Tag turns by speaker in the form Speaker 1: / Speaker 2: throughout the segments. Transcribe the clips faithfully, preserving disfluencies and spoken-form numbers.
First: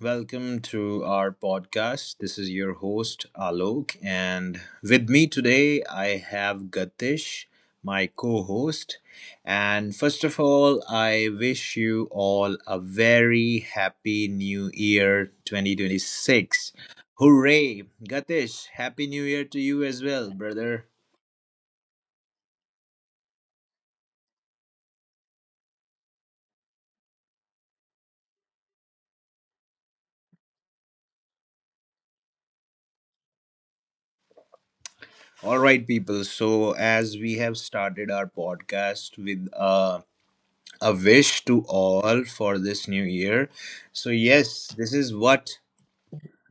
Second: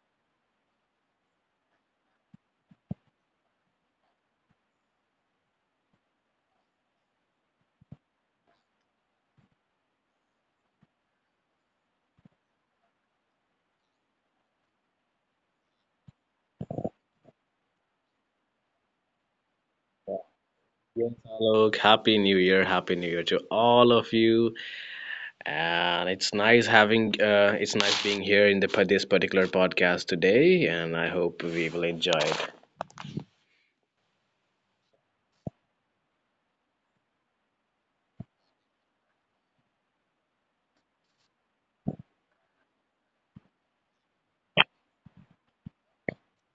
Speaker 1: welcome to our podcast. This is your host Alok, and with me today I have Gatish, my co host. And first of all, I wish you all a very happy new year twenty twenty-six. Hooray! Gatish, happy new year to you as well, brother.
Speaker 2: Yes, Alok. Happy New Year. Happy New Year to all of you. And it's nice having, uh, it's nice being here in the pa- this particular podcast today. And I hope we will enjoy it.
Speaker 1: All right, people. So, as we have started our podcast with a a wish to all for this new year. So, yes, this is what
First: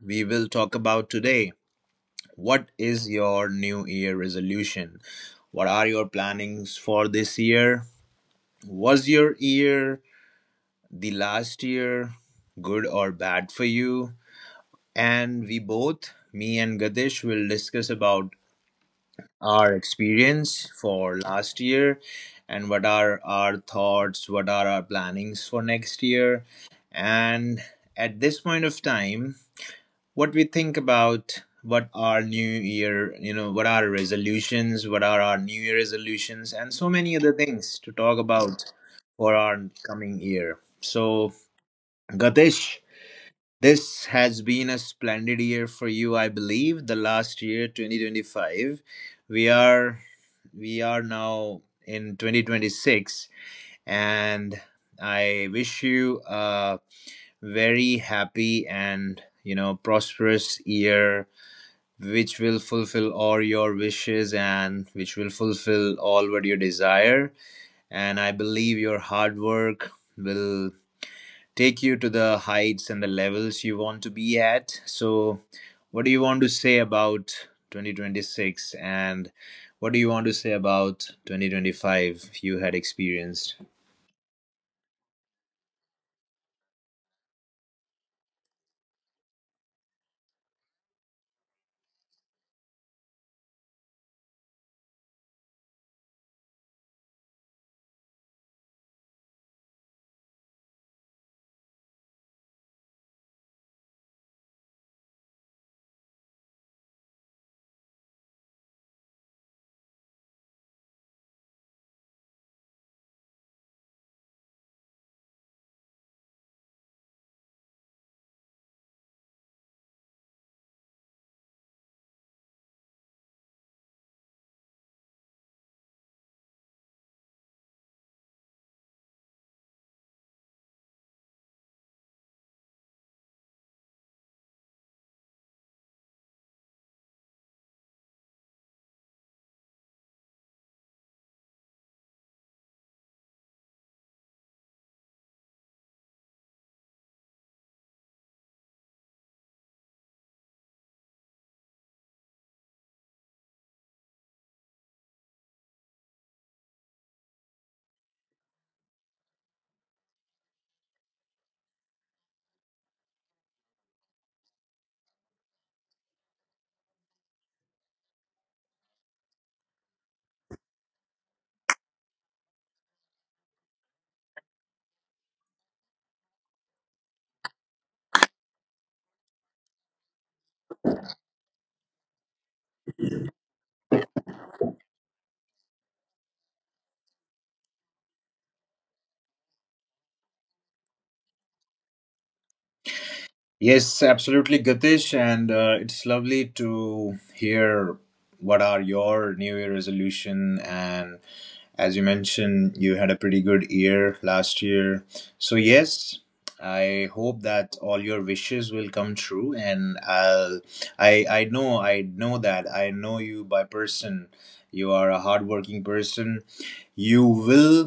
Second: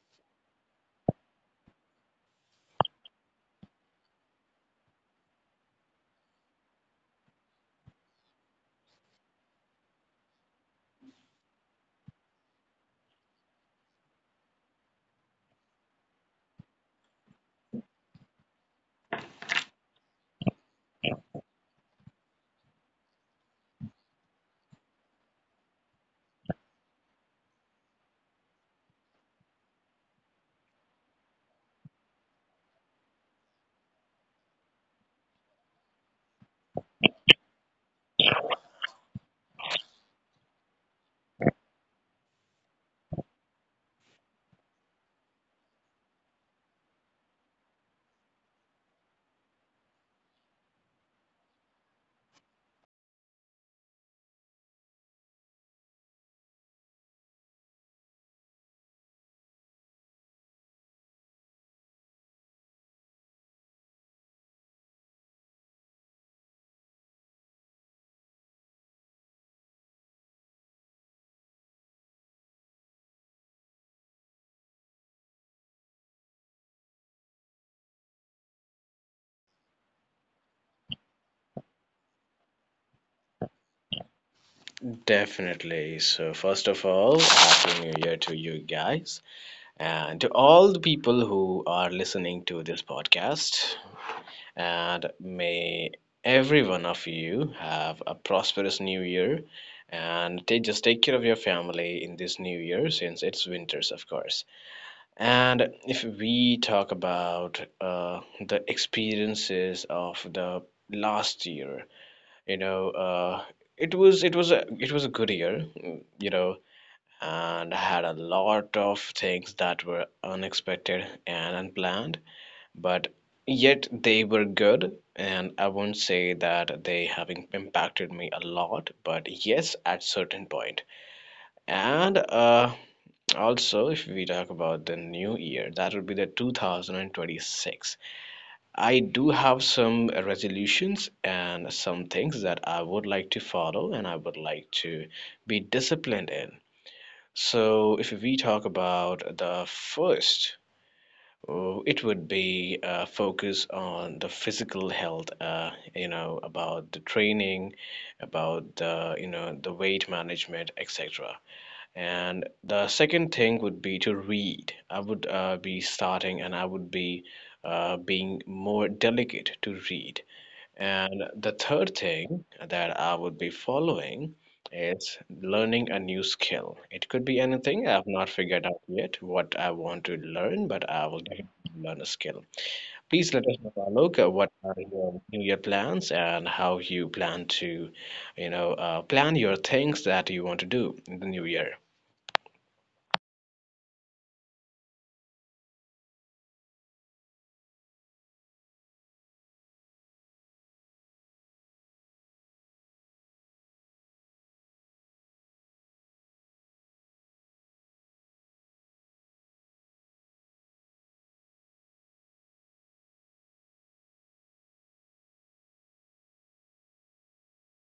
Speaker 1: we will talk about today. What is your new year resolution? What are your plannings for this year? Was your year the last year good or bad for you? And we both, me and Gadesh, will discuss about our experience for last year, and what are our thoughts, what are our plannings for next year. And at this point of time, what we think about what our new year, you know, what are resolutions, what are our new year resolutions, and so many other things to talk about for our coming year. So, Gatish, this has been a splendid year for you, I believe. The last year, twenty twenty-five, we are we are now in twenty twenty-six, and I wish you a very happy and you know prosperous year, which will fulfill all your wishes and which will fulfill all what you desire. And I believe your hard work will take you to the heights and the levels you want to be at. So, what do you want to say about twenty twenty-six, and what do you want to say about twenty twenty-five you had experienced?
Speaker 2: Definitely. So first of all, Happy New Year to you guys and to all the people who are listening to this podcast. And may every one of you have a prosperous new year and take just take care of your family in this new year, since it's winters, of course. And if we talk about uh, the experiences of the last year, you know uh, it was it was a it was a good year. Mm, you know, and I had a lot of things that were unexpected and unplanned, but yet they were good. And I won't say that they having impacted me a lot, but yes, at certain point. And uh also, if we talk about the new year, that would be the two thousand twenty-six, I do have some resolutions and some things that I would like to follow and I would like to be disciplined in. So if we talk about the first, Oh, it would be uh, focus on the physical health, uh, you know, about the training, about the, you know, the weight management, et cetera. And the second thing would be to read. I would uh, be starting and I would be uh, being more delicate to read. And the third thing that I would be following is learning a new skill. It could be anything. I have not figured out yet what I want to learn, but I will definitely learn a skill. Please let us know, Alok, uh, what are your New Year plans and how you plan to, you know, uh, plan your things that you want to do in the new year.
Speaker 1: Yes, absolutely, Gatish. And uh, it's lovely to hear what are your New Year resolution, and as you mentioned, you had a pretty good year last year. So, yes, I hope that all your wishes will come true, and I'll I I know I know that I know you by person. You are a hardworking person. You will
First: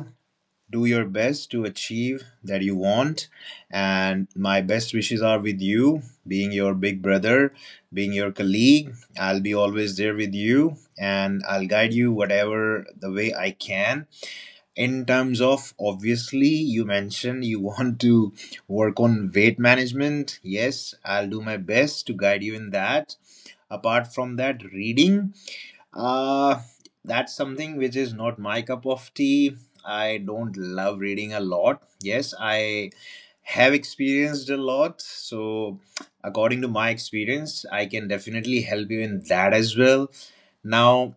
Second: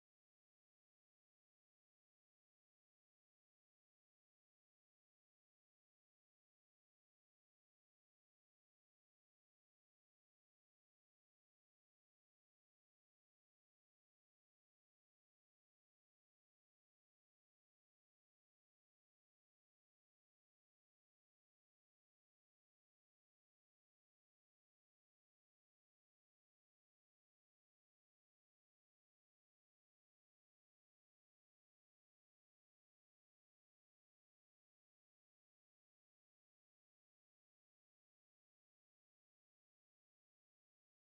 Speaker 1: do your best to achieve that you want, and my best wishes are with you, being your big brother, being your colleague. I'll be always there with you, and I'll guide you whatever the way I can. In terms of, obviously, you mentioned you want to work on weight management. Yes, I'll do my best to guide you in that. Apart from that, reading, uh that's something which is not my cup of tea. I don't love reading a lot. Yes, I have experienced a lot, so according to my experience, I can definitely help you in that as well. Now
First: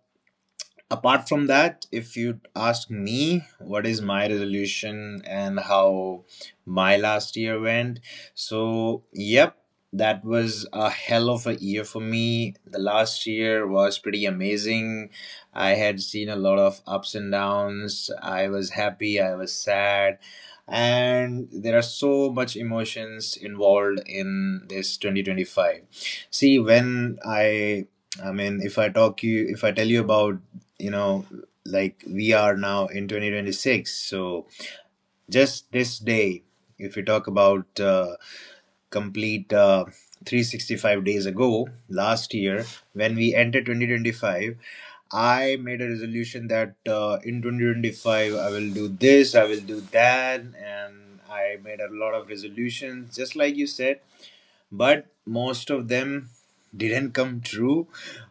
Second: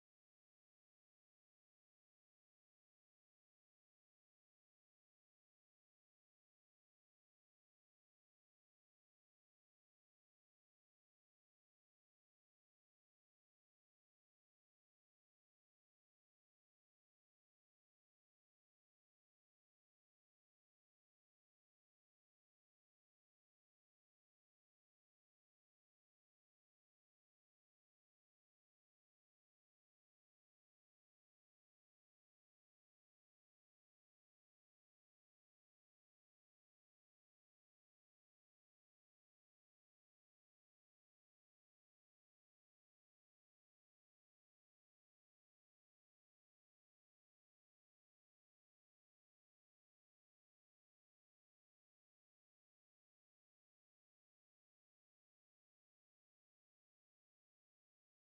Speaker 1: apart from that, if you ask me what is my resolution and how my last year went, so yep, that was a hell of a year for me. The last year was pretty amazing. I had seen a lot of ups and downs. I was happy, I was sad, and there are so much emotions involved in this twenty twenty-five. See, when i i mean, if I talk you if I tell you about, you know like, we are now in twenty twenty-six. So just this day, if we talk about uh, complete uh, three hundred sixty-five days ago last year, when we entered twenty twenty-five, I made a resolution that uh, in two thousand twenty-five I will do this, I will do that. And I made a lot of resolutions, just like you said, but most of them didn't come true,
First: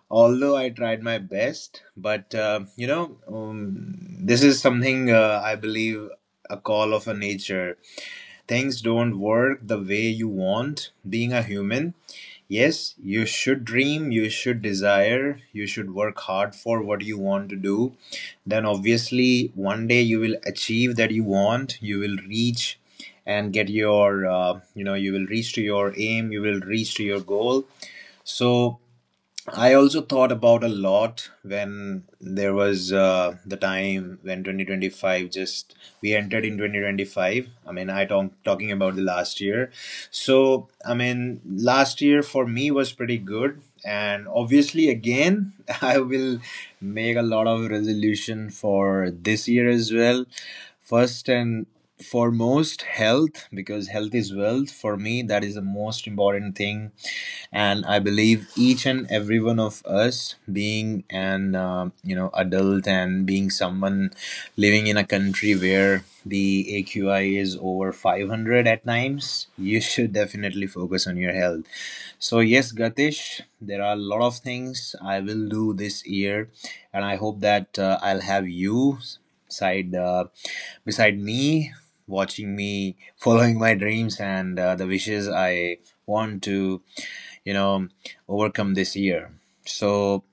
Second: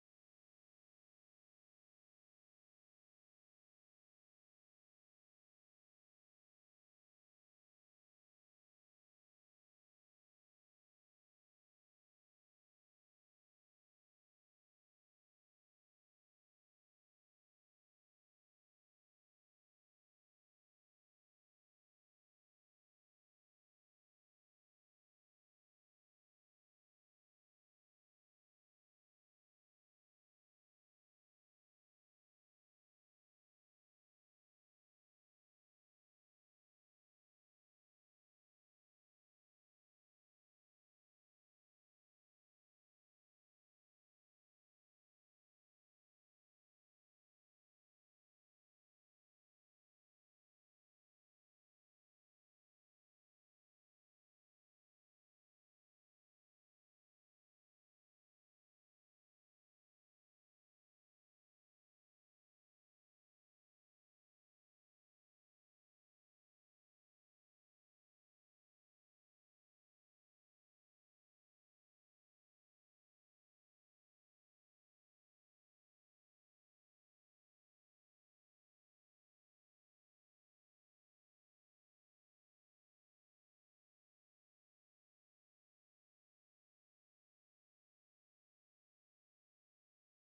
Speaker 1: although I tried my best. But uh, you know um, this is something uh, I believe a call of a nature. Things don't work the way you want, being a human. Yes, you should dream, you should desire, you should work hard for what you want to do. Then, obviously, one day you will achieve that you want. You will reach and get your, uh, you know, you will reach to your aim, you will reach to your goal. So, I also thought about a lot when there was uh, the time when twenty twenty-five, just we entered in twenty twenty-five. I mean, I talk talking about the last year. So, I mean, last year for me was pretty good, and obviously, again, I will make a lot of resolution for this year as well. First and for most, health, because health is wealth for me. That is the most important thing. And I believe each and every one of us, being an um you know adult, and being someone living in a country where the A Q I is over five hundred at times, you should definitely focus on your health. So, yes, Gatish, there are a lot of things I will do this year, and I hope that uh, I'll have you side uh, beside me, watching me, following my dreams, and uh, the wishes I want to, you know, overcome this year. So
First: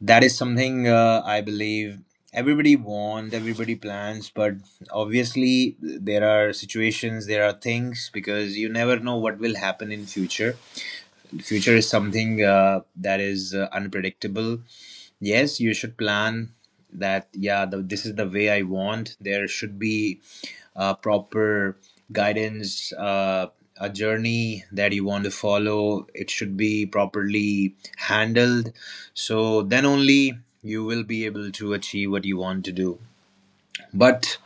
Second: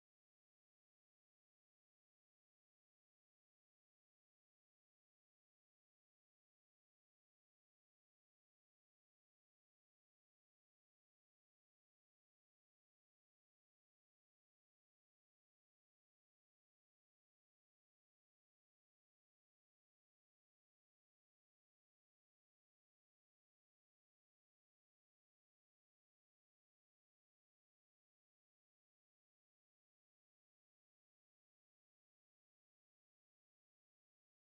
Speaker 1: that is something uh, I believe everybody wants, everybody plans, but obviously there are situations, there are things, because you never know what will happen in future. Future is something uh, that is uh, unpredictable. Yes, you should plan that. Yeah, the, this is the way I want. There should be uh, proper guidance, uh, a journey that you want to follow. It should be properly handled, so then only you will be able to achieve what you want to do. but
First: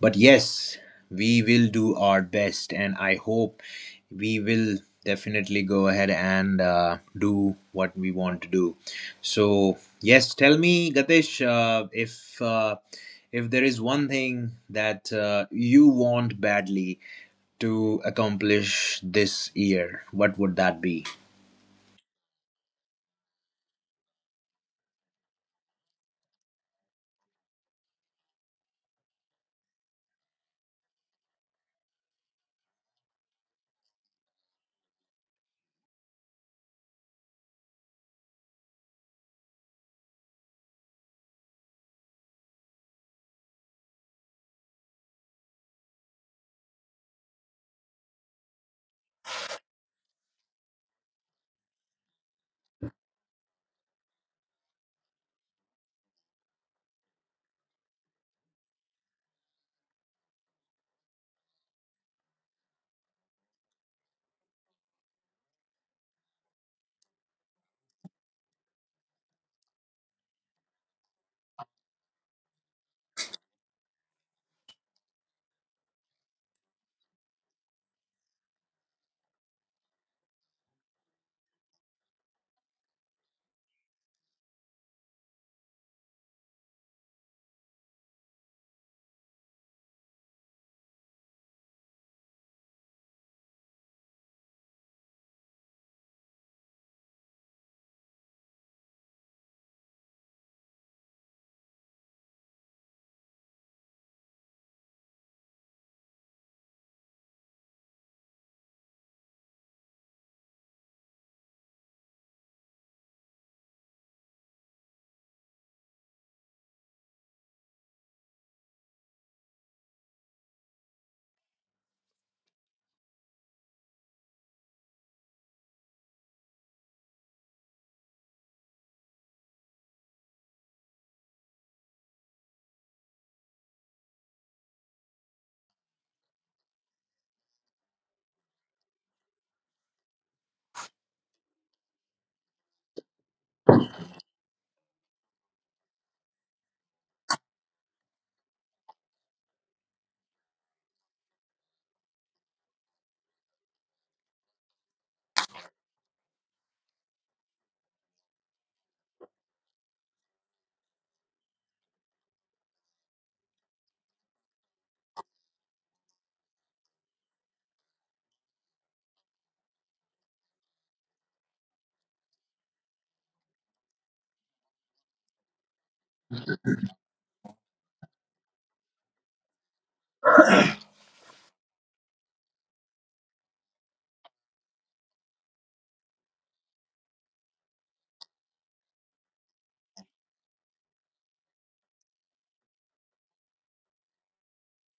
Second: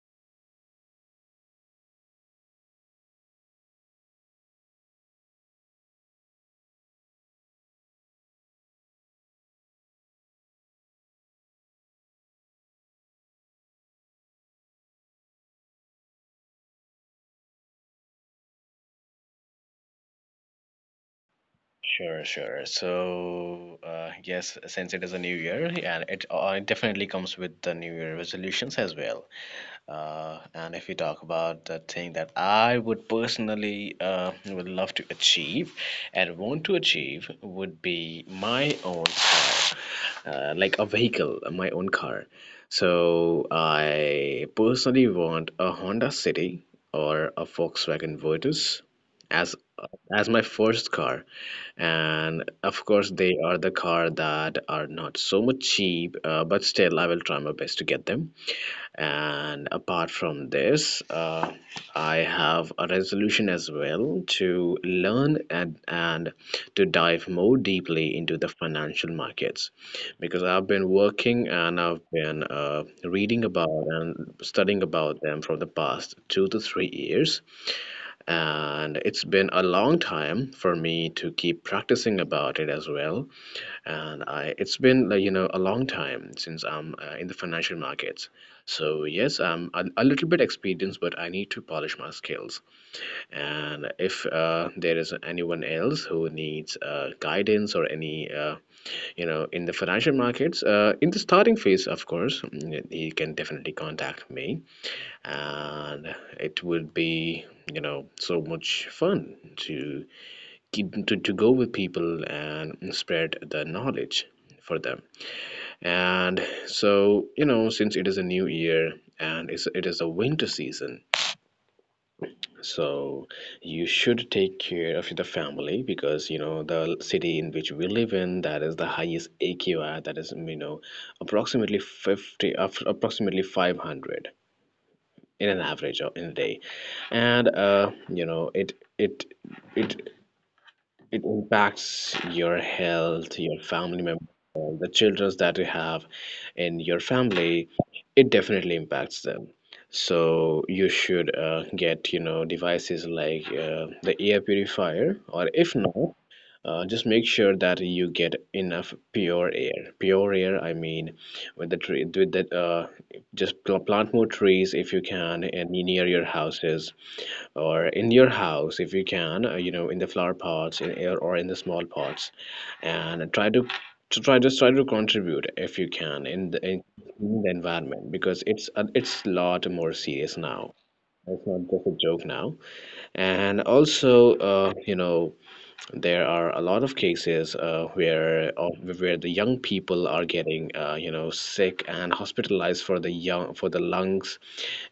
Speaker 1: but yes, we will do our best, and I hope we will definitely go ahead and uh, do what we want to do. So yes, tell me, Gatesh, uh, if uh, if there is one thing that uh, you want badly to accomplish this year, what would that be?
Speaker 2: Sure, sure. So, uh, yes, since it is a new year, and it, uh, it definitely comes with the new year resolutions as well. Uh, and if we talk about the thing that I would personally uh, would love to achieve and want to achieve would be my own car, uh, like a vehicle, my own car. So I personally want a Honda City or a Volkswagen Virtus as as my first car. And of course, they are the car that are not so much cheap, uh, but still I will try my best to get them. And apart from this, uh, I have a resolution as well to learn and, and to dive more deeply into the financial markets, because I've been working and I've been uh, reading about and studying about them for the past two to three years. And it's been a long time for me to keep practicing about it as well. And I it's been, like, you know, a long time since I'm uh, in the financial markets. So yes, I'm a, a little bit experienced, but I need to polish my skills. And if uh, there is anyone else who needs uh, guidance or any uh, you know in the financial markets, uh, in the starting phase, of course, mm, he can definitely contact me. And it would be, you know, so much fun to keep to, to go with people and spread the knowledge for them. And so, you know, since it is a new year and it's, it is a winter season, so you should take care of the family because you know the city in which we live in, that is the highest aqi, that is, you know, approximately fifty of- approximately five hundred in an average or in a day. And uh, you know it it it it impacts your health, your family members, the children that you have in your family, it definitely impacts them. So you should uh, get, you know, devices like uh, the air purifier, or if not, uh, just make sure that you get enough pure air pure air, I mean, with the tree with that, uh, just pl- plant more trees if you can, and near your houses or in your house if you can, uh, you know, in the flower pots in, or or in the small pots. And try to to try just try to contribute if you can in the, in the environment, because it's a, it's a lot more serious now. It's not just a joke now. And also, uh, you know there are a lot of cases, uh, where of, where the young people are getting, uh, you know sick and hospitalized for the young for the lungs,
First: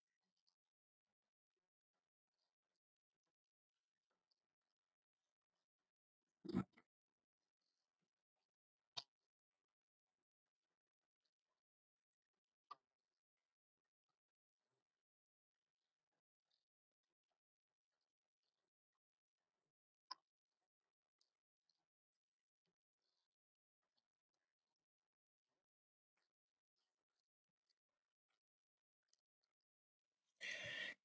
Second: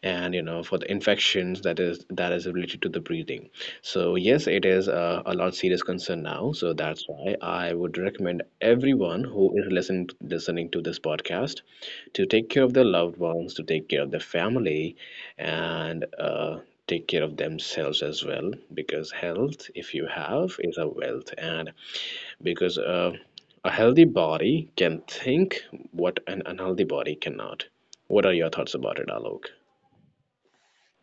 Speaker 2: and you know, for the infections that is that is related to the breathing. So yes, it is uh, a lot serious concern now. So that's why I would recommend everyone who is listening listening to this podcast to take care of their loved ones, to take care of their family, and uh, take care of themselves as well, because health, if you have, is a wealth. And because uh, a healthy body can think what an unhealthy body cannot. What are your thoughts about it, Alok?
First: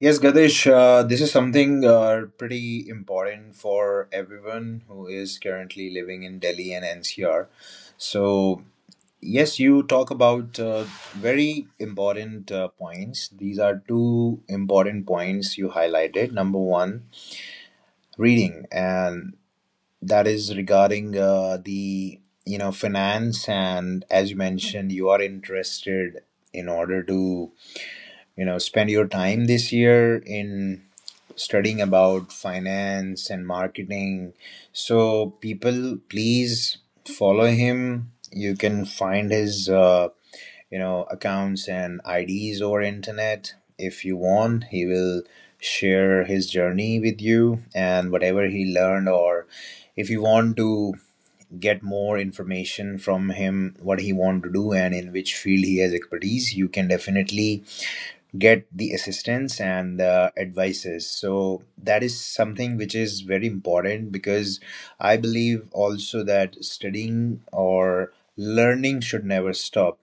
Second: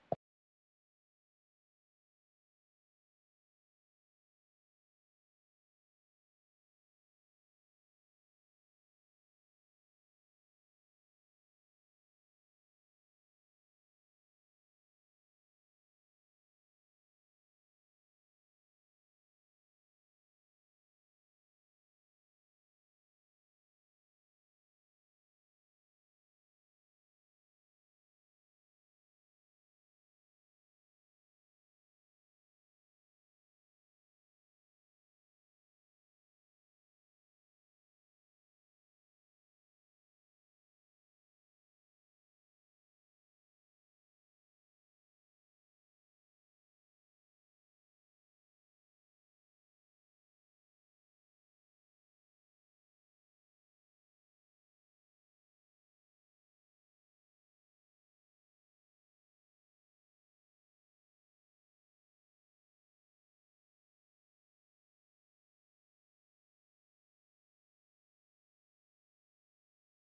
Speaker 1: Yes, Gadesh, uh, this is something uh, pretty important for everyone who is currently living in Delhi and N C R. So, yes, you talk about uh, very important uh, points. These are two important points you highlighted. Number one, reading, and that is regarding uh, the you know finance. And as you mentioned, you are interested in order to you know spend your time this year in studying about finance and marketing. So, people, please follow him. You can find his, uh, you know, accounts and I Ds over internet if you want. He will share his journey with you and whatever he learned. Or, if you want to get more information from him, what he want to do and in which field he has expertise, you can definitely get the assistance and the advices. So that is something which is very important, because I believe also that studying or learning should never stop.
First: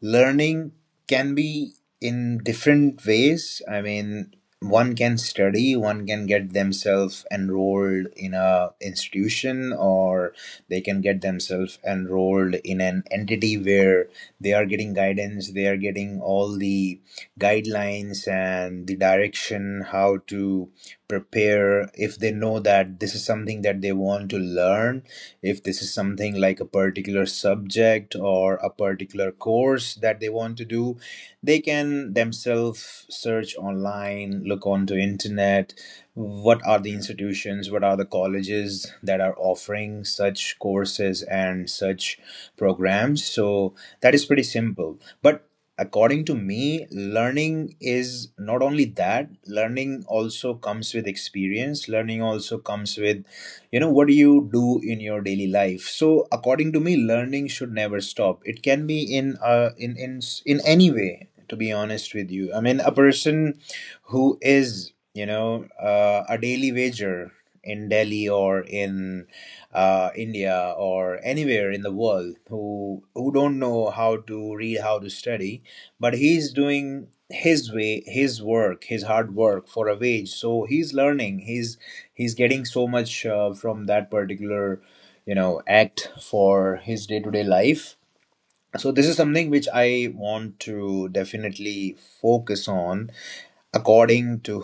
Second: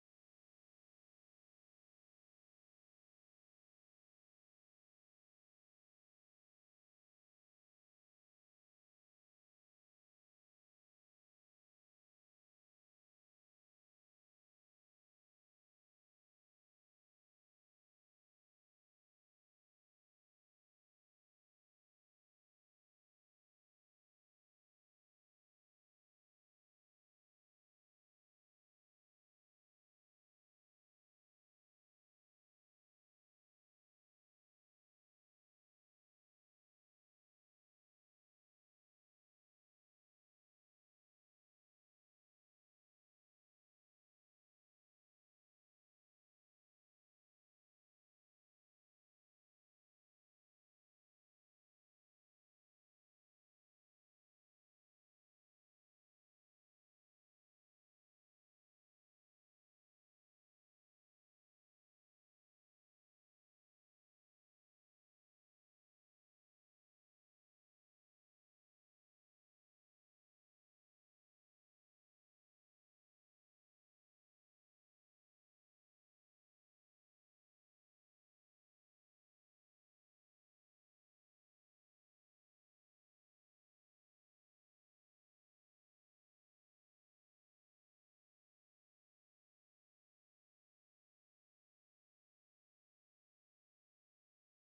Speaker 1: Learning can be in different ways. I mean, one can study, one can get themselves enrolled in a institution, or they can get themselves enrolled in an entity where they are getting guidance, they are getting all the guidelines and the direction how to prepare. If they know that this is something that they want to learn, if this is something like a particular subject or a particular course that they want to do, they can themselves search online, look onto internet what are the institutions, what are the colleges that are offering such courses and such programs. So that is pretty simple. But according to me, learning is not only that. Learning also comes with experience. Learning also comes with, you know, what do you do in your daily life. So according to me, learning should never stop. It can be in uh in in in any way, to be honest with you. I mean, a person who is, you know uh, a daily wager in Delhi, or in uh, India, or anywhere in the world, who who don't know how to read, how to study, but he's doing his way, his work, his hard work for a wage. So he's learning. He's he's getting so much uh, from that particular, you know act, for his day-to-day life. So this is something which I want to definitely focus on. According to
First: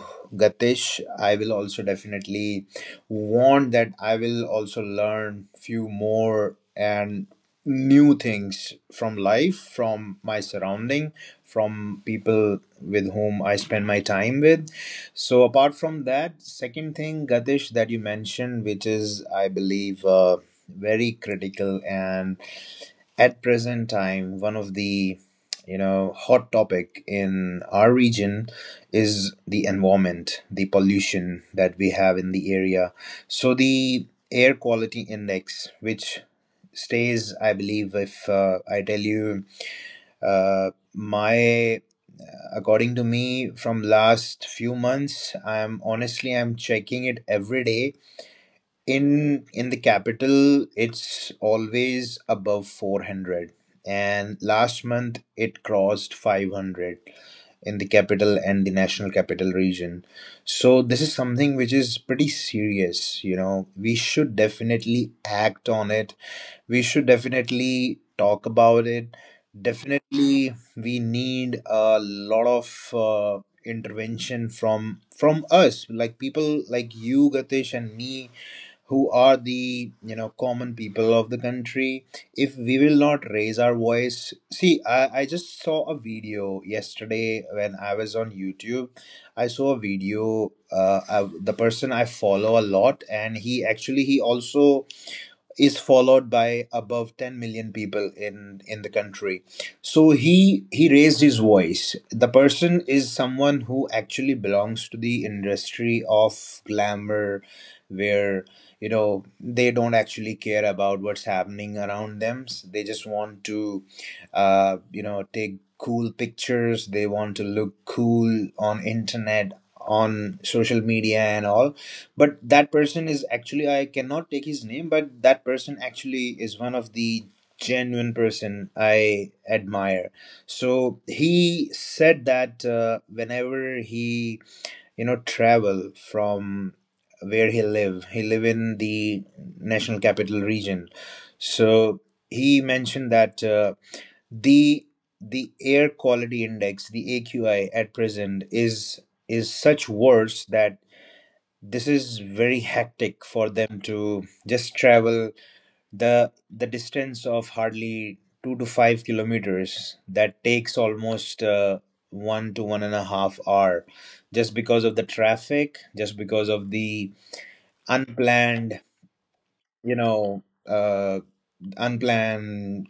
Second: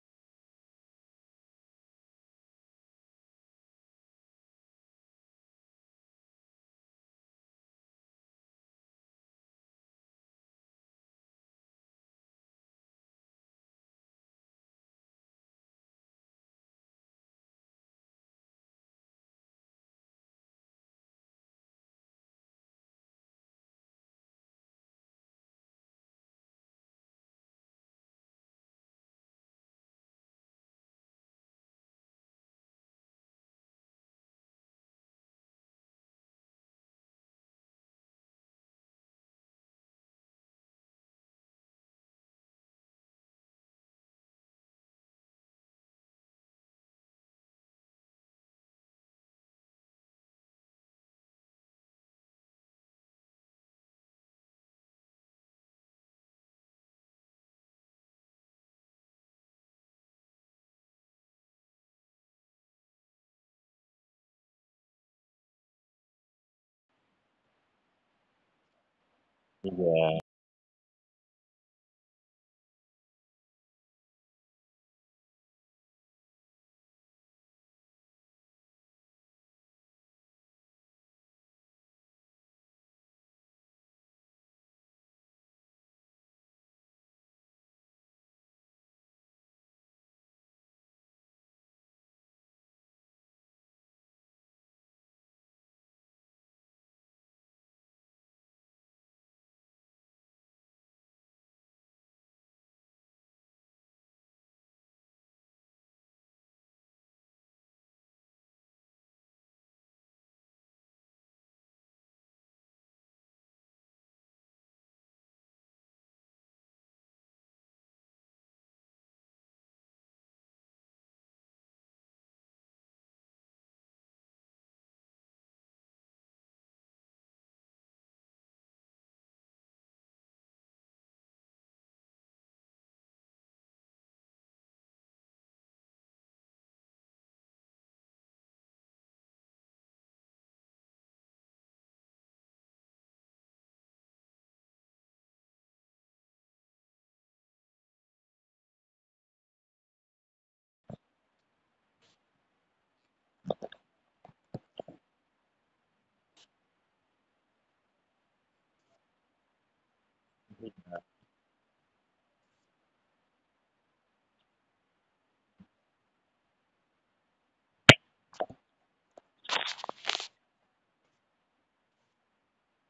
Speaker 1: Gatish, I will also definitely want that I will also learn few more and new things from life, from my surrounding, from people with whom I spend my time with. So apart from that, second thing, Gatish, that you mentioned, which is, I believe, uh, very critical, and at present time, one of the you know hot topic in our region, is the environment, the pollution that we have in the area. So the air quality index, which stays, I believe, if uh, I tell you, uh, my according to me, from last few months, I'm honestly I'm checking it every day. In in the capital, it's always above four hundred, and last month it crossed five hundred in the capital and the national capital region. So this is something which is pretty serious. you know we should definitely act on it. We should definitely talk about it.
Speaker 2: Yeah
Speaker 1: Definitely we need a lot of uh, intervention from from us, like people like you, Gatesh, and me, who are the, you know common people of the country. If we will not raise our voice, see, i, I just saw a video yesterday when I was on YouTube. I saw a video, uh, I, the person I follow a lot, and he actually he also is followed by above ten million people in in the country. So he he raised his voice. The person is someone who actually belongs to the industry of glamour, where you know they don't actually care about what's happening around them. They just want to uh, you know take cool pictures. They want to look cool on internet, on social media and all. But that person is actually, I cannot take his name, but that person actually is one of the genuine person I admire. So he said that uh, whenever he you know travel from where he live, he live in the national capital region. So he mentioned that uh, the the air quality index, the AQI at present is is such worse that this is very hectic for them to just travel the the distance of hardly two to five kilometers, that takes almost uh, one to one and a half hour, just because of the traffic, just because of the unplanned, you know, uh, unplanned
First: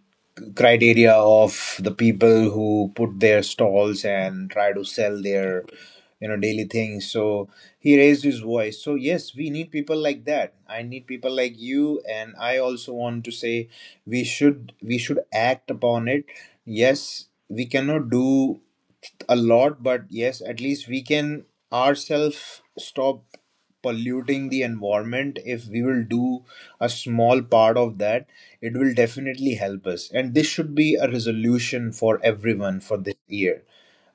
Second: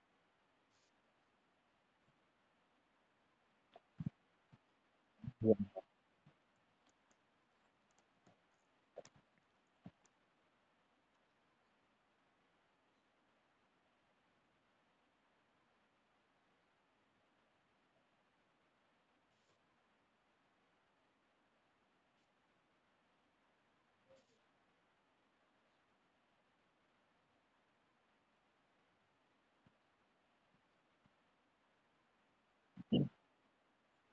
Speaker 1: criteria of the people who put their stalls and try to sell their you know daily things. So he raised his voice. So yes, we need people like that. I need people like you, and I also want to say we should we should act upon it. Yes, we cannot do a lot, but yes, at least we can ourselves stop polluting the environment. If we will do a small part of that, it will definitely help us, and this should be a resolution for everyone for this year,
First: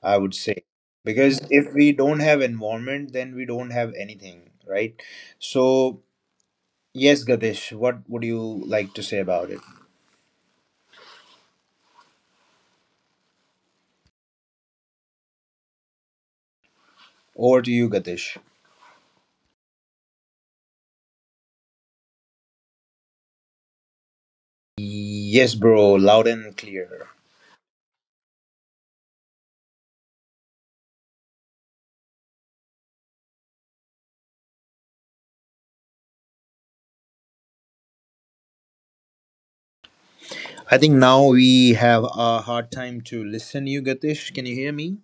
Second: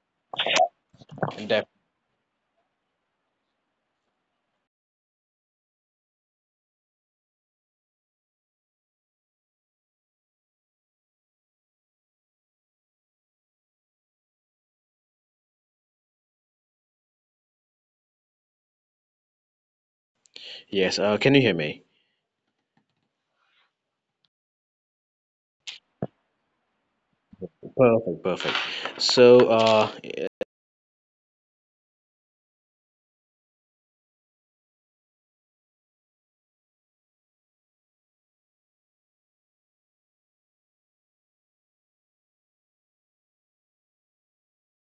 Speaker 1: I would say. Because
Speaker 2: def-
Speaker 1: if we don't have environment, then we don't have anything, right? So yes, Gadish, what would you like to say about it? Over to you, Gadish.
Speaker 2: yes, uh, can you hear me?
Speaker 1: Yes, bro, loud and clear.
Speaker 2: Perfect, perfect. So, uh,
Speaker 1: I think now we have a hard time to listen you, Gatish. Can you hear me?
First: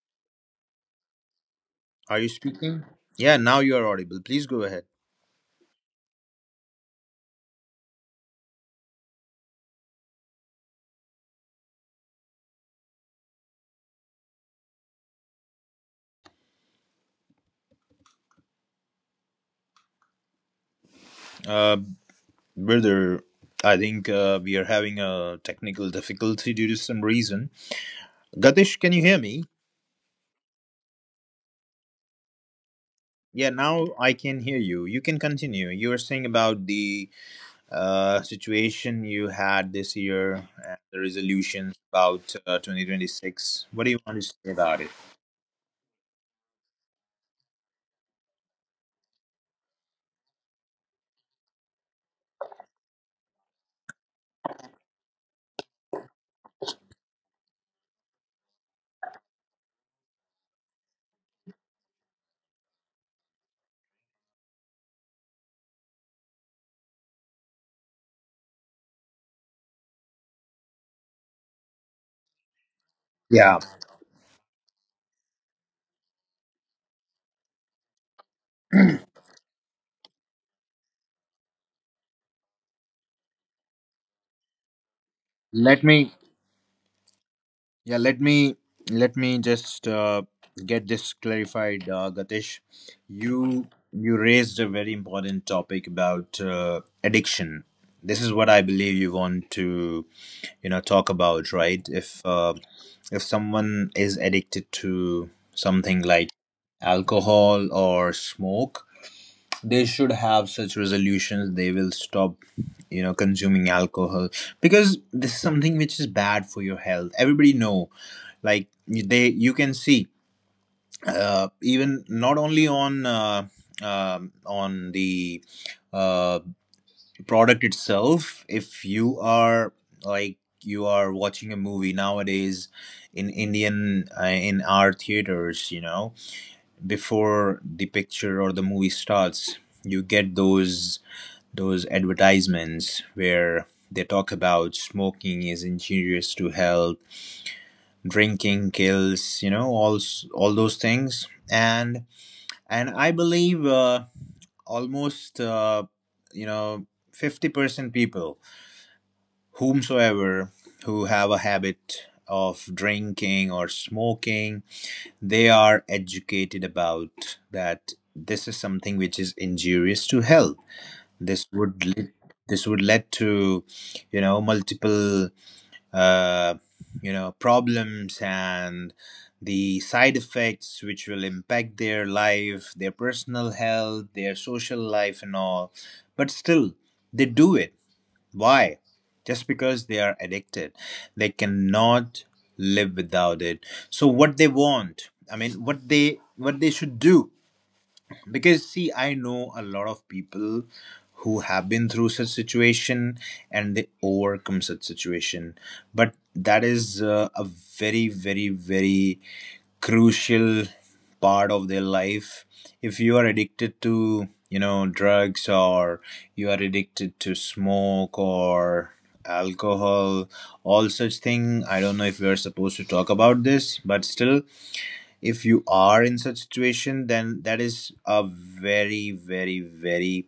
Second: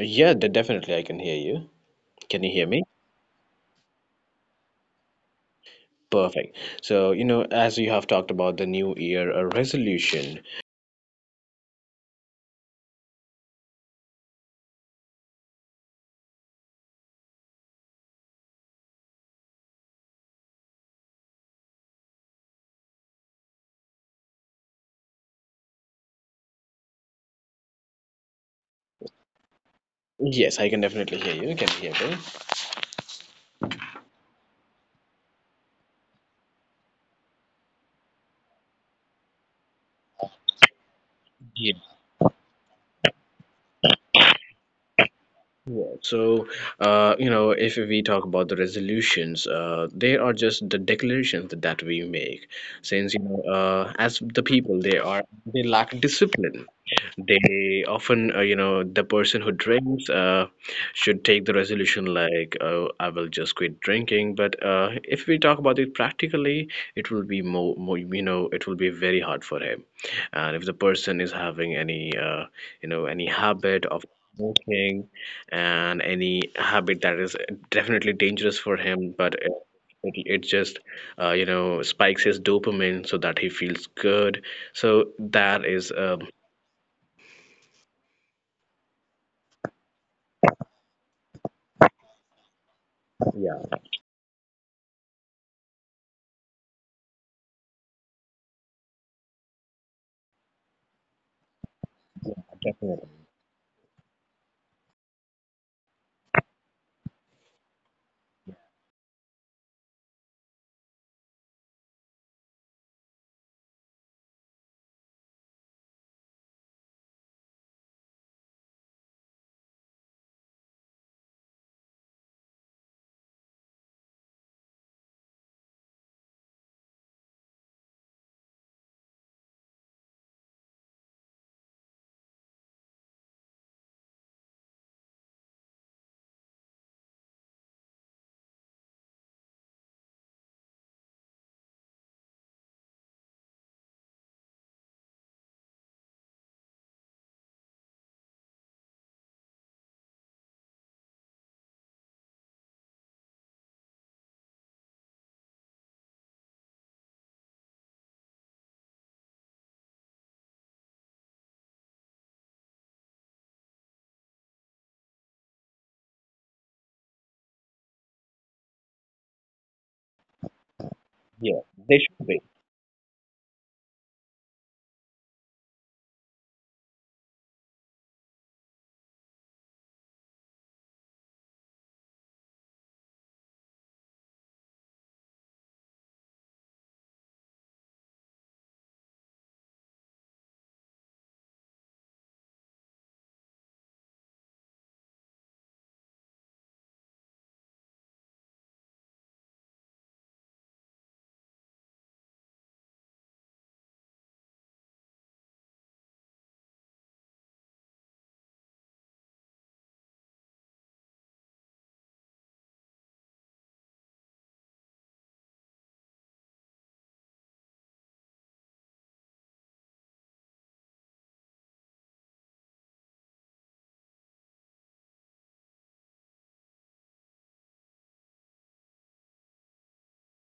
Speaker 2: yeah de- definitely I can hear you.
Speaker 1: Are you
Speaker 2: Can you hear me?
Speaker 1: speaking? Yeah, now you are audible. Please go ahead.
Speaker 2: Perfect. So, you know, as you have talked about the new year uh, resolution.
Speaker 1: Uh, Brother, I think uh, we are having a technical difficulty due to some reason. Gatish, can you hear me?
Speaker 2: Yes, I can definitely hear you. Can you hear me?
Speaker 1: Yeah, now I can hear you. You can continue. You were saying about the uh, situation you had this year and the resolutions about uh, twenty twenty-six. What do you want to say about it?
Speaker 2: Yeah. So, uh, you know, if we talk about the resolutions, uh, they are just the declarations that we make. Since, you know, uh, as the people, they are they lack discipline. They often, uh, you know, the person who drinks, uh, should take the resolution like, oh, I will just quit drinking. But uh, if we talk about it practically, it will be more, more, you know, it will be very hard for him. And if the person is having any, uh, you know, any
Speaker 1: Yeah,
Speaker 2: habit of smoking and any habit that is definitely dangerous for him, but it, it, it just, uh, you know, spikes his dopamine so that he feels good. So that is
Speaker 1: let
Speaker 2: um,
Speaker 1: me. Yeah, let me let me just uh, get this clarified, uh, Gatish. You you raised a very important topic about uh, addiction. This is what I believe you want to you know talk about, right? If uh, if someone is addicted to something like alcohol or smoke, they should have such resolutions. They will stop you know consuming alcohol, because this is something which is bad for your health. Everybody know, like, they you can see uh, even not only on uh, um on the uh, product itself, if you are like you are watching a movie nowadays in indian uh, in our theaters, you know, before the picture or the movie starts, you get those those advertisements where they talk about smoking is injurious to health, drinking kills, you know, all s- all those things. And and I believe uh, almost uh, you know fifty percent people, whomsoever who have a habit of drinking or smoking, they are educated about that this is something which is injurious to health.
Speaker 2: yeah
Speaker 1: this
Speaker 2: they
Speaker 1: would
Speaker 2: should
Speaker 1: lead,
Speaker 2: be.
Speaker 1: this would lead to you know multiple uh, you know problems and the side effects which will impact their life, their personal health, their social life and all. But still they do it. Why? Just because they are addicted. They cannot live without it. So what they want, I mean what they what they should do. Because see, I know a lot of people who have been through such situation and they overcome such situation, but that is uh, a very very very crucial part of their life. If you are addicted to you know drugs, or you are addicted to smoke or alcohol, all such thing, I don't know if we are supposed to talk about this, but still, if you are in such situation, then that is a very very very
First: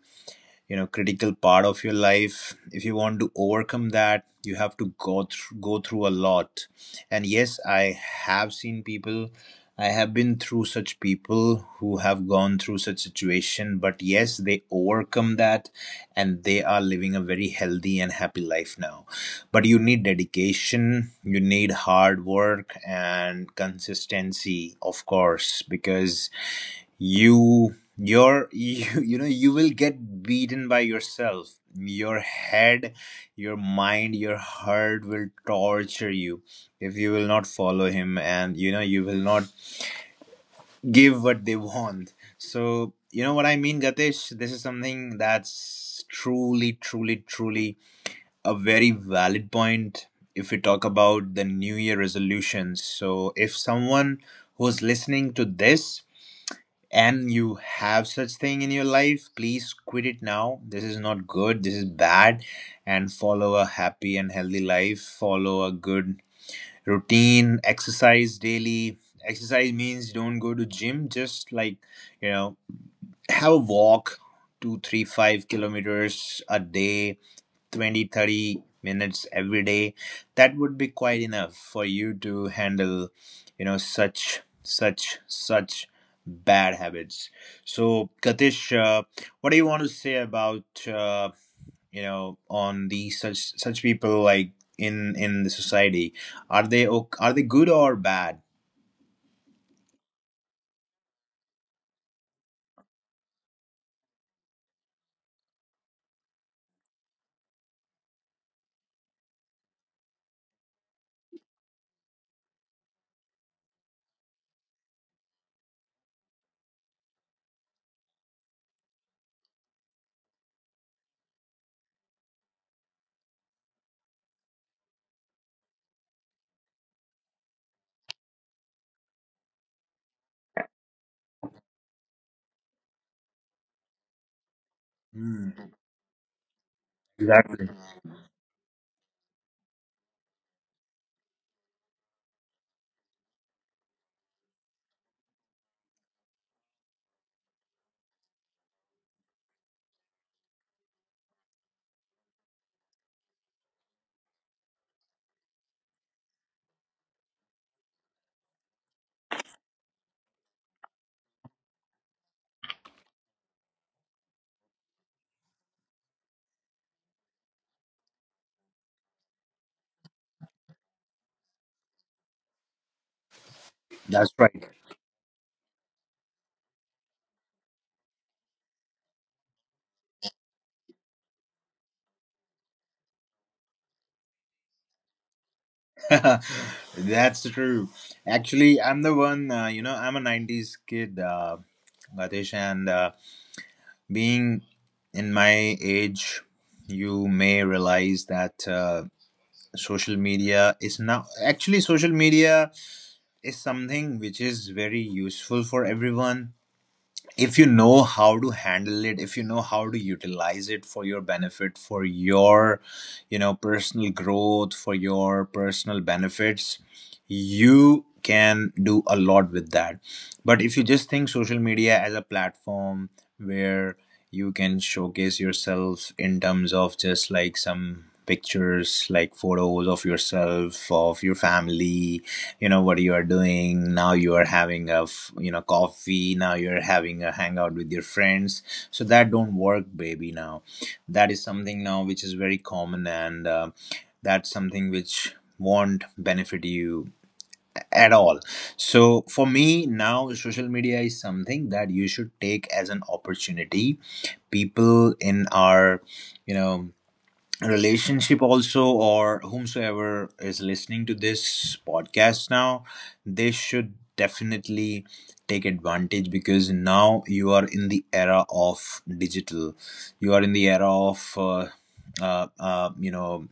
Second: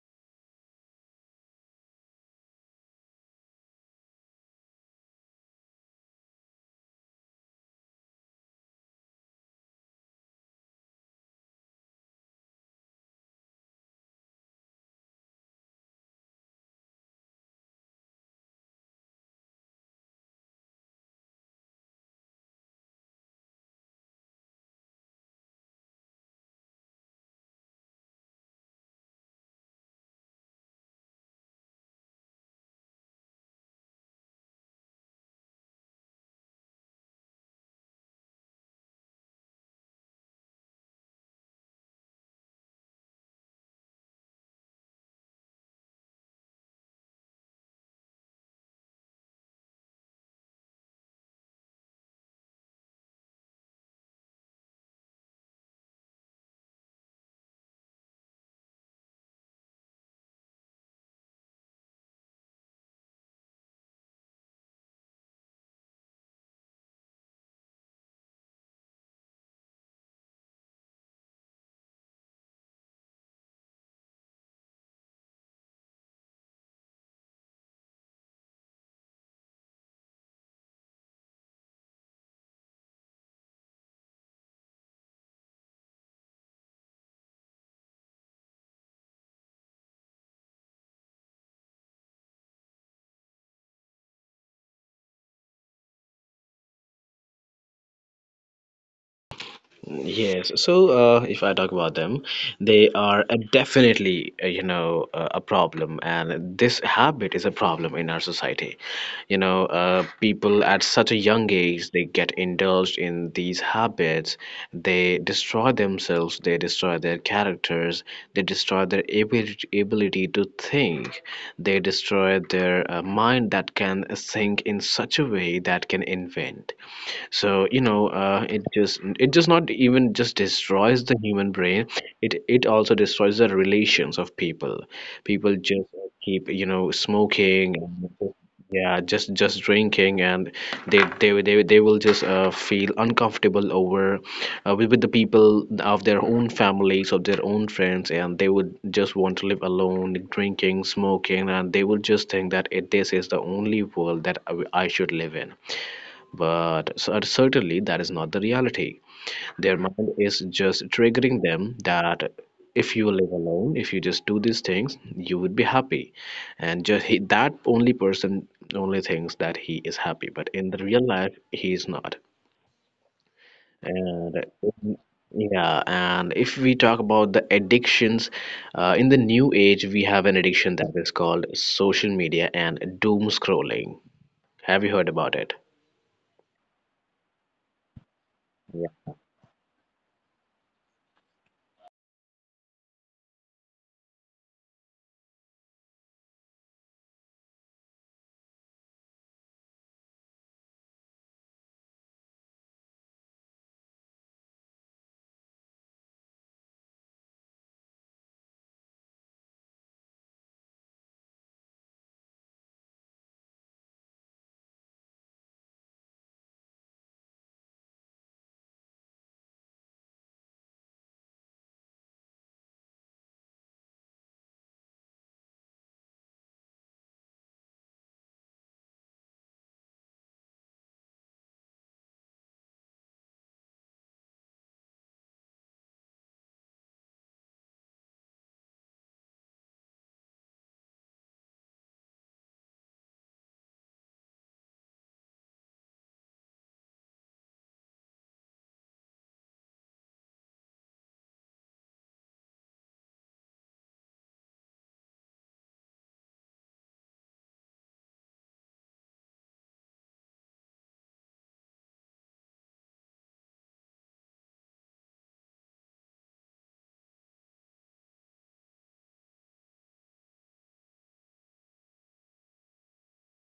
Speaker 1: you know critical part of your life. If you want to overcome that, you have to go through go through a lot. And yes, I have seen people, I have been through such people who have gone through such situation, but yes, they overcome that, and they are living a very healthy and happy life now. But you need dedication, you need hard work and consistency, of course, because you your you, you know you will get beaten by yourself, your head, your mind, your heart will torture you if you will not follow him, and you know you will not give what they want. So you know what I mean, Gatesh, this is something that's truly truly truly a very valid point. If we talk about the new year resolutions, so if someone who's listening to this and you have such thing in your life, please quit it now. This is not good, this is bad. And follow a happy and healthy life. Follow a good routine, exercise daily. Exercise means don't go to gym, just like you know have a walk two three five kilometers a day. Twenty thirty minutes every day, that would be quite enough for you to handle you know such such such bad habits. So Katish, uh, what do you want to say about uh, you know on these such such people, like in in the society? Are they ok- are they good or bad?
Speaker 2: Yes. So, uh, if I talk about them, they are a definitely, uh, you know, uh, a problem, and this habit is a problem in our society. You know, uh, people at such a young age, they get indulged in these habits. They destroy themselves. They destroy their characters. They destroy their ability ability to think. They destroy their uh, mind that can think in such a way that can invent. So, you know, uh, it just it just not even just destroys the human brain, it it also destroys the relations of people.
Speaker 1: Hmm,
Speaker 2: People just keep, you know,
Speaker 1: exactly.
Speaker 2: smoking and yeah, just just drinking. And they they will- they, will- they will just, uh, feel uncomfortable over, uh, with, with the people of their own families, of their own friends, and they would just want to live alone drinking, smoking. And they would just think that, it, this is the only world that I, I should live in. But cer- certainly that is not the reality. Their mind is just triggering them that if you live alone, if you just do these things, you would be happy. And just he, that only person only thinks that he is happy. But in the real life, he is not.
Speaker 1: That's
Speaker 2: And
Speaker 1: right.
Speaker 2: in- yeah, and if we talk about the addictions, uh, in the new age, we have an addiction that is called social media and doom scrolling. Have you heard about it?
Speaker 1: That's true. Actually, I'm the
Speaker 2: Yeah.
Speaker 1: one, uh, you know, I'm a nineties kid, uh, Gatesh, and uh, being in my age, you may realize that uh, social media is now actually, social media is something which is very useful for everyone if you know how to handle it, if you know how to utilize it for your benefit, for your you know personal growth, for your personal benefits. You can do a lot with that. But if you just think social media as a platform where you can showcase yourself in terms of just like some pictures, like photos of yourself, of your family, you know what you are doing now, you are having a f- you know coffee, now you're having a hangout with your friends. So that don't work, baby. Now that is something now which is very common, and uh, that's something which won't benefit you at all. So for me now social media is something that you should take as an opportunity. People in our you know relationship also, or whomsoever is listening to this podcast now, they should definitely take advantage, because now you are in the era of digital, you are in the era of uh, uh, uh, you know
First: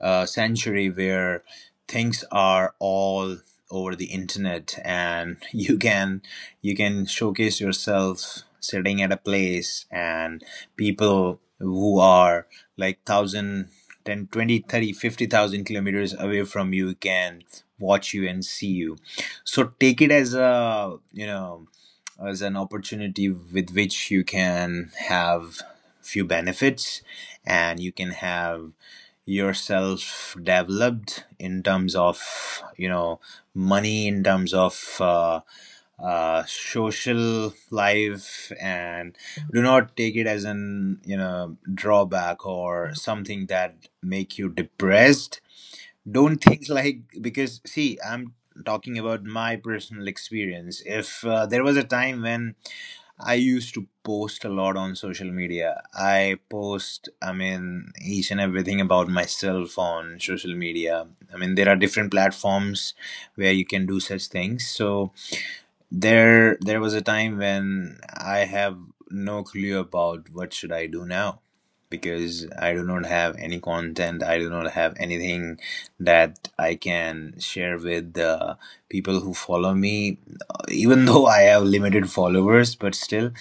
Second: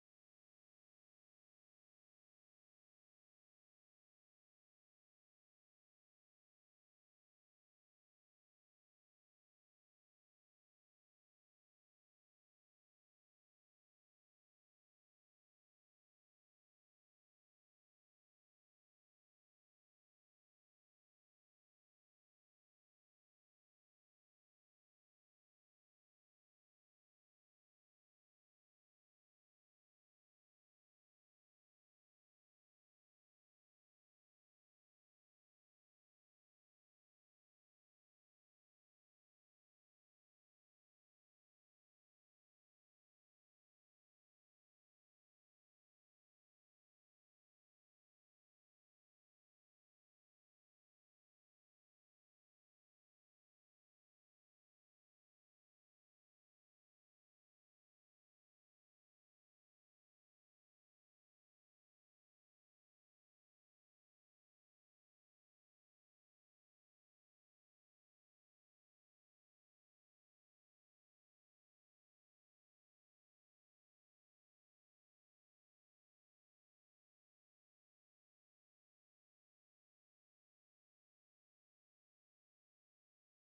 Speaker 1: uh, century, where things are all over the internet, and you can you can showcase yourself sitting at a place, and people who are like one thousand ten twenty thirty fifty thousand kilometers away from you can watch you and see you. So take it as a you know as an opportunity with which you can have few benefits, and you can have yourself developed in terms of you know money, in terms of uh, uh, social life, and do not take it as an you know drawback or something that make you depressed. Don't think like, because see, I'm talking about my personal experience. If uh, There was a time when I used to post a lot on social media. I post, I mean, each and everything about myself on social media. I mean, there are different platforms where you can do such things, so there, there was a time when I have no clue about what should I do now, because I do not have any content. I do not have anything that I can share with the people who follow me. Even though I have limited followers, but still,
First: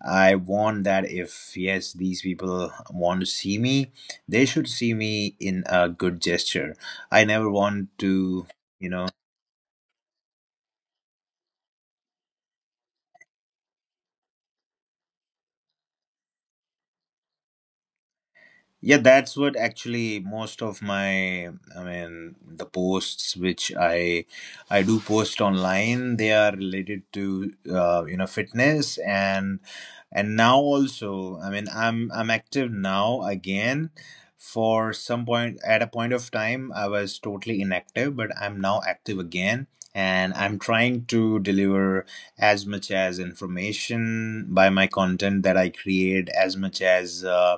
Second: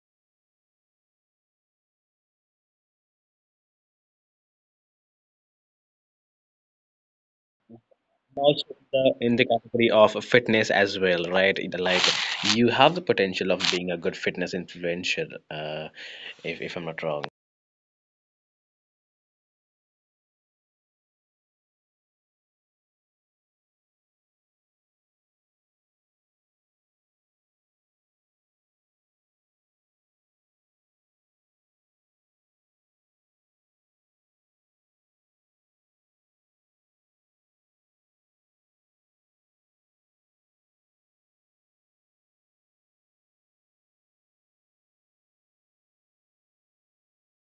Speaker 1: I want that if yes, these people want to see me, they should see me in a good gesture. I never want to,
Speaker 2: Also, in
Speaker 1: you know.
Speaker 2: the in the category of fitness as well, right? It- like, you have the potential of being a good fitness influencer, uh, if, if I'm not wrong.
Speaker 1: Yeah, that's what actually most of my, I mean, the posts which I I do post online, they are related to uh, you know fitness. And and now also, I mean, I'm I'm active now again. For some point, at a point of time, I was totally inactive, but I'm now active again, and I'm trying to deliver as much as information by my content that I create, as much as. Uh,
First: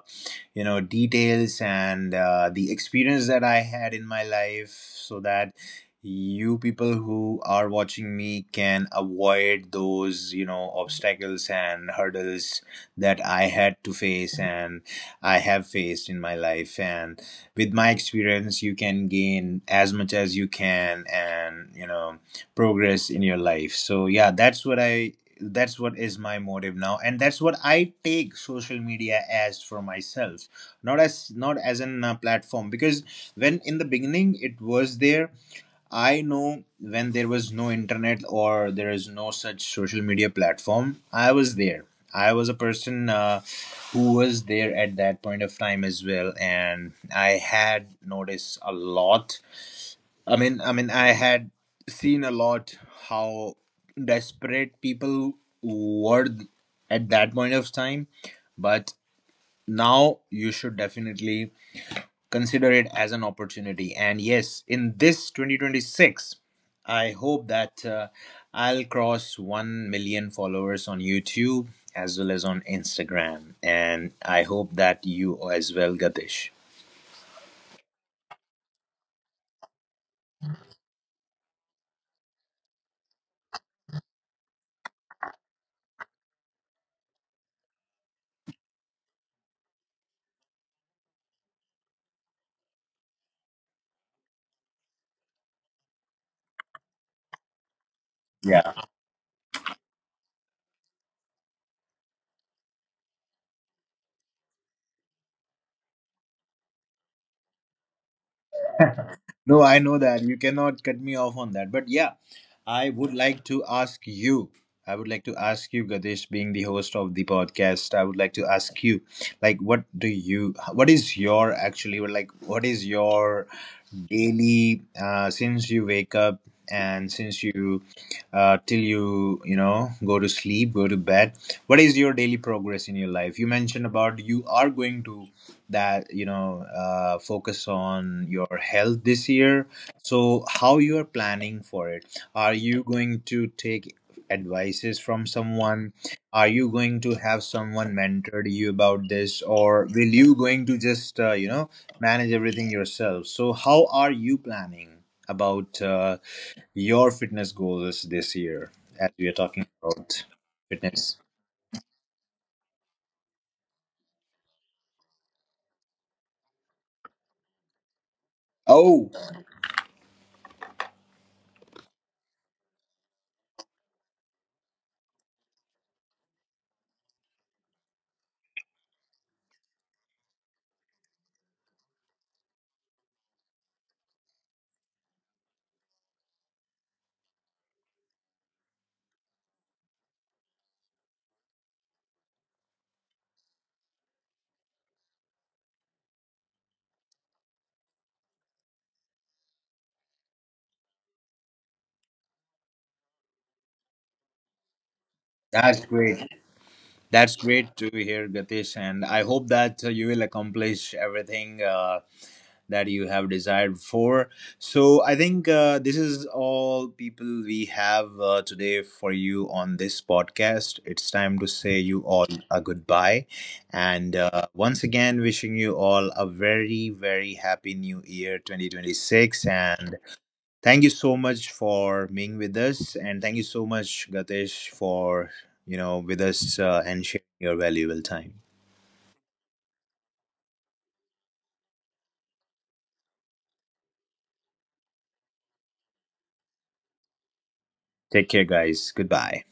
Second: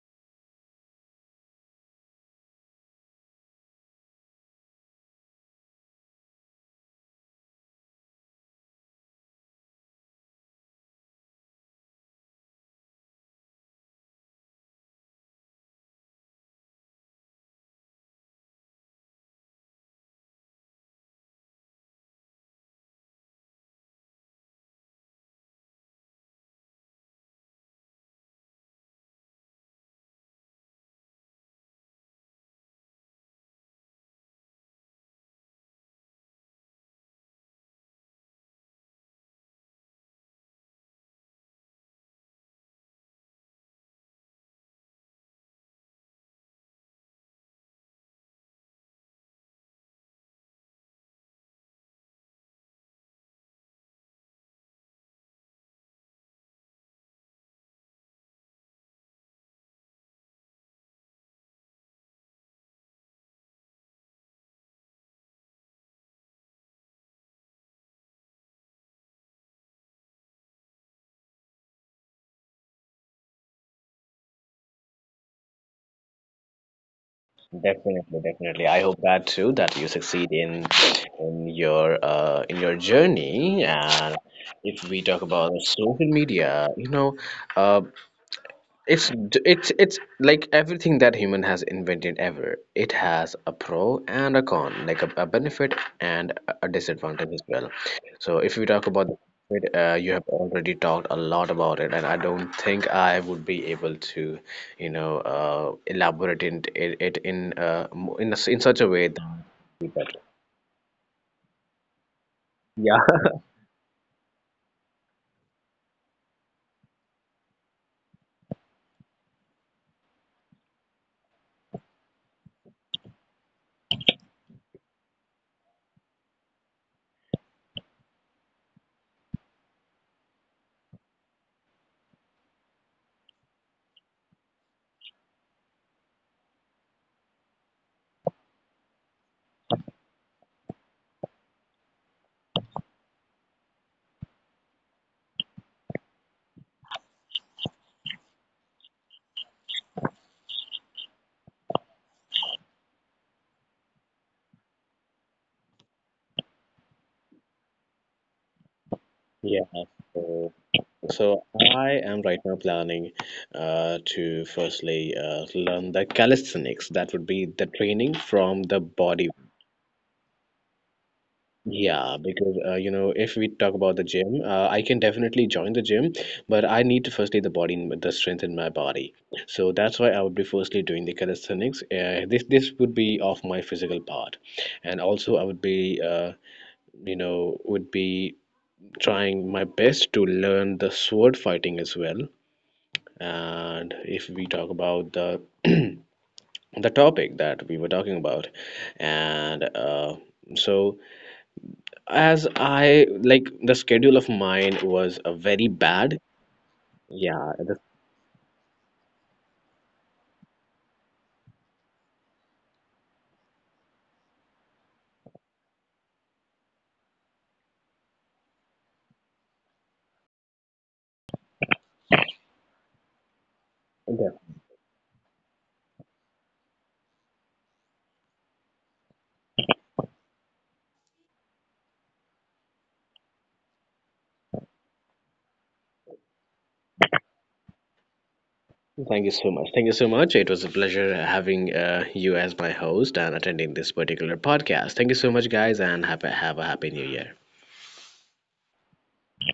Speaker 1: You know details and uh, the experience that I had in my life, so that you people who are watching me can avoid those you know obstacles and hurdles that I had to face and I have faced in my life, and with my experience you can gain as much as you can and you know progress in your life. So yeah, that's what i that's what is my motive now, and that's what I take social media as for myself, not as not as an uh, platform, because when in the beginning it was there, I know when there was no internet or there is no such social media platform, I was there. I was a person uh, who was there at that point of time as well, and I had noticed a lot. I mean i mean I had seen a lot how desperate people were th- at that point of time. But now you should definitely consider it as an opportunity, and yes, in this twenty twenty-six I hope that uh, I'll cross one million followers on youtube as well as on instagram, and I hope that you as well, Gatish.
Speaker 2: Definitely, definitely, I hope that too, that you succeed in in your, uh, in your journey. And if we talk about social media, you know, uh, It's d- it's it's like everything that human has invented ever. It has a pro and a con, like a, a benefit and a a disadvantage as well. So if we
Speaker 1: Yeah.
Speaker 2: talk about the benefit, uh, you have already talked a lot about it, and I don't think I would be able to, you know, uh, elaborate in it, it in uh, mo- in a s in such a way that
Speaker 1: No, I
Speaker 2: would
Speaker 1: know
Speaker 2: be better.
Speaker 1: that. You cannot cut me off on that. But yeah, I
Speaker 2: Yeah.
Speaker 1: would like to ask you. I would like to ask you, Gadesh, being the host of the podcast, I would like to ask you, like, what do you, what is your, actually, like, what is your daily, uh, since you wake up and since you, uh, till you, you know, go to sleep, go to bed, what is your daily progress in your life? You mentioned about you are going to that you know uh, focus on your health this year, so how you are planning for it? Are you going to take advices from someone? Are you going to have someone mentored you about this, or will you going to just uh, you know manage everything yourself? So how are you planning about uh, your fitness goals this year, as we are talking about
Speaker 2: Yeah.
Speaker 1: fitness.
Speaker 2: So I am right now planning uh, to firstly uh, learn the calisthenics. That would be the training from the
Speaker 1: Oh,
Speaker 2: body. Yeah, because, uh, you know, if we talk about the gym, uh, I can definitely join the gym, but I need to firstly the body, in- the strength in my body. So that's why I would be firstly doing the calisthenics. Uh, this this would be of my physical part, and also I would be, uh, you know would be trying my best to learn the sword fighting as well. And if we talk about the the topic that we were talking about. And uh, so, as I like, the schedule of mine was a very
Speaker 1: that's
Speaker 2: bad
Speaker 1: great. That's
Speaker 2: yeah
Speaker 1: great
Speaker 2: the-
Speaker 1: to hear, Gatish, and I hope that uh, you will accomplish everything uh, that you have desired for. So, I think uh, this is all people we have uh, today for you on this podcast. It's time to say you all a goodbye, and uh,
Speaker 2: yeah.
Speaker 1: once again, wishing you all a very, very happy new year twenty twenty-six. And thank you so much for being with us, and thank you so much, Gatesh, for you know with us uh, and sharing your valuable time.
Speaker 2: Thank you so much, thank you so much. It was a pleasure having, uh, you as my host and attending this particular podcast. Thank you so much, guys, and have a, have a happy new year.
Speaker 1: Take care, guys. Goodbye.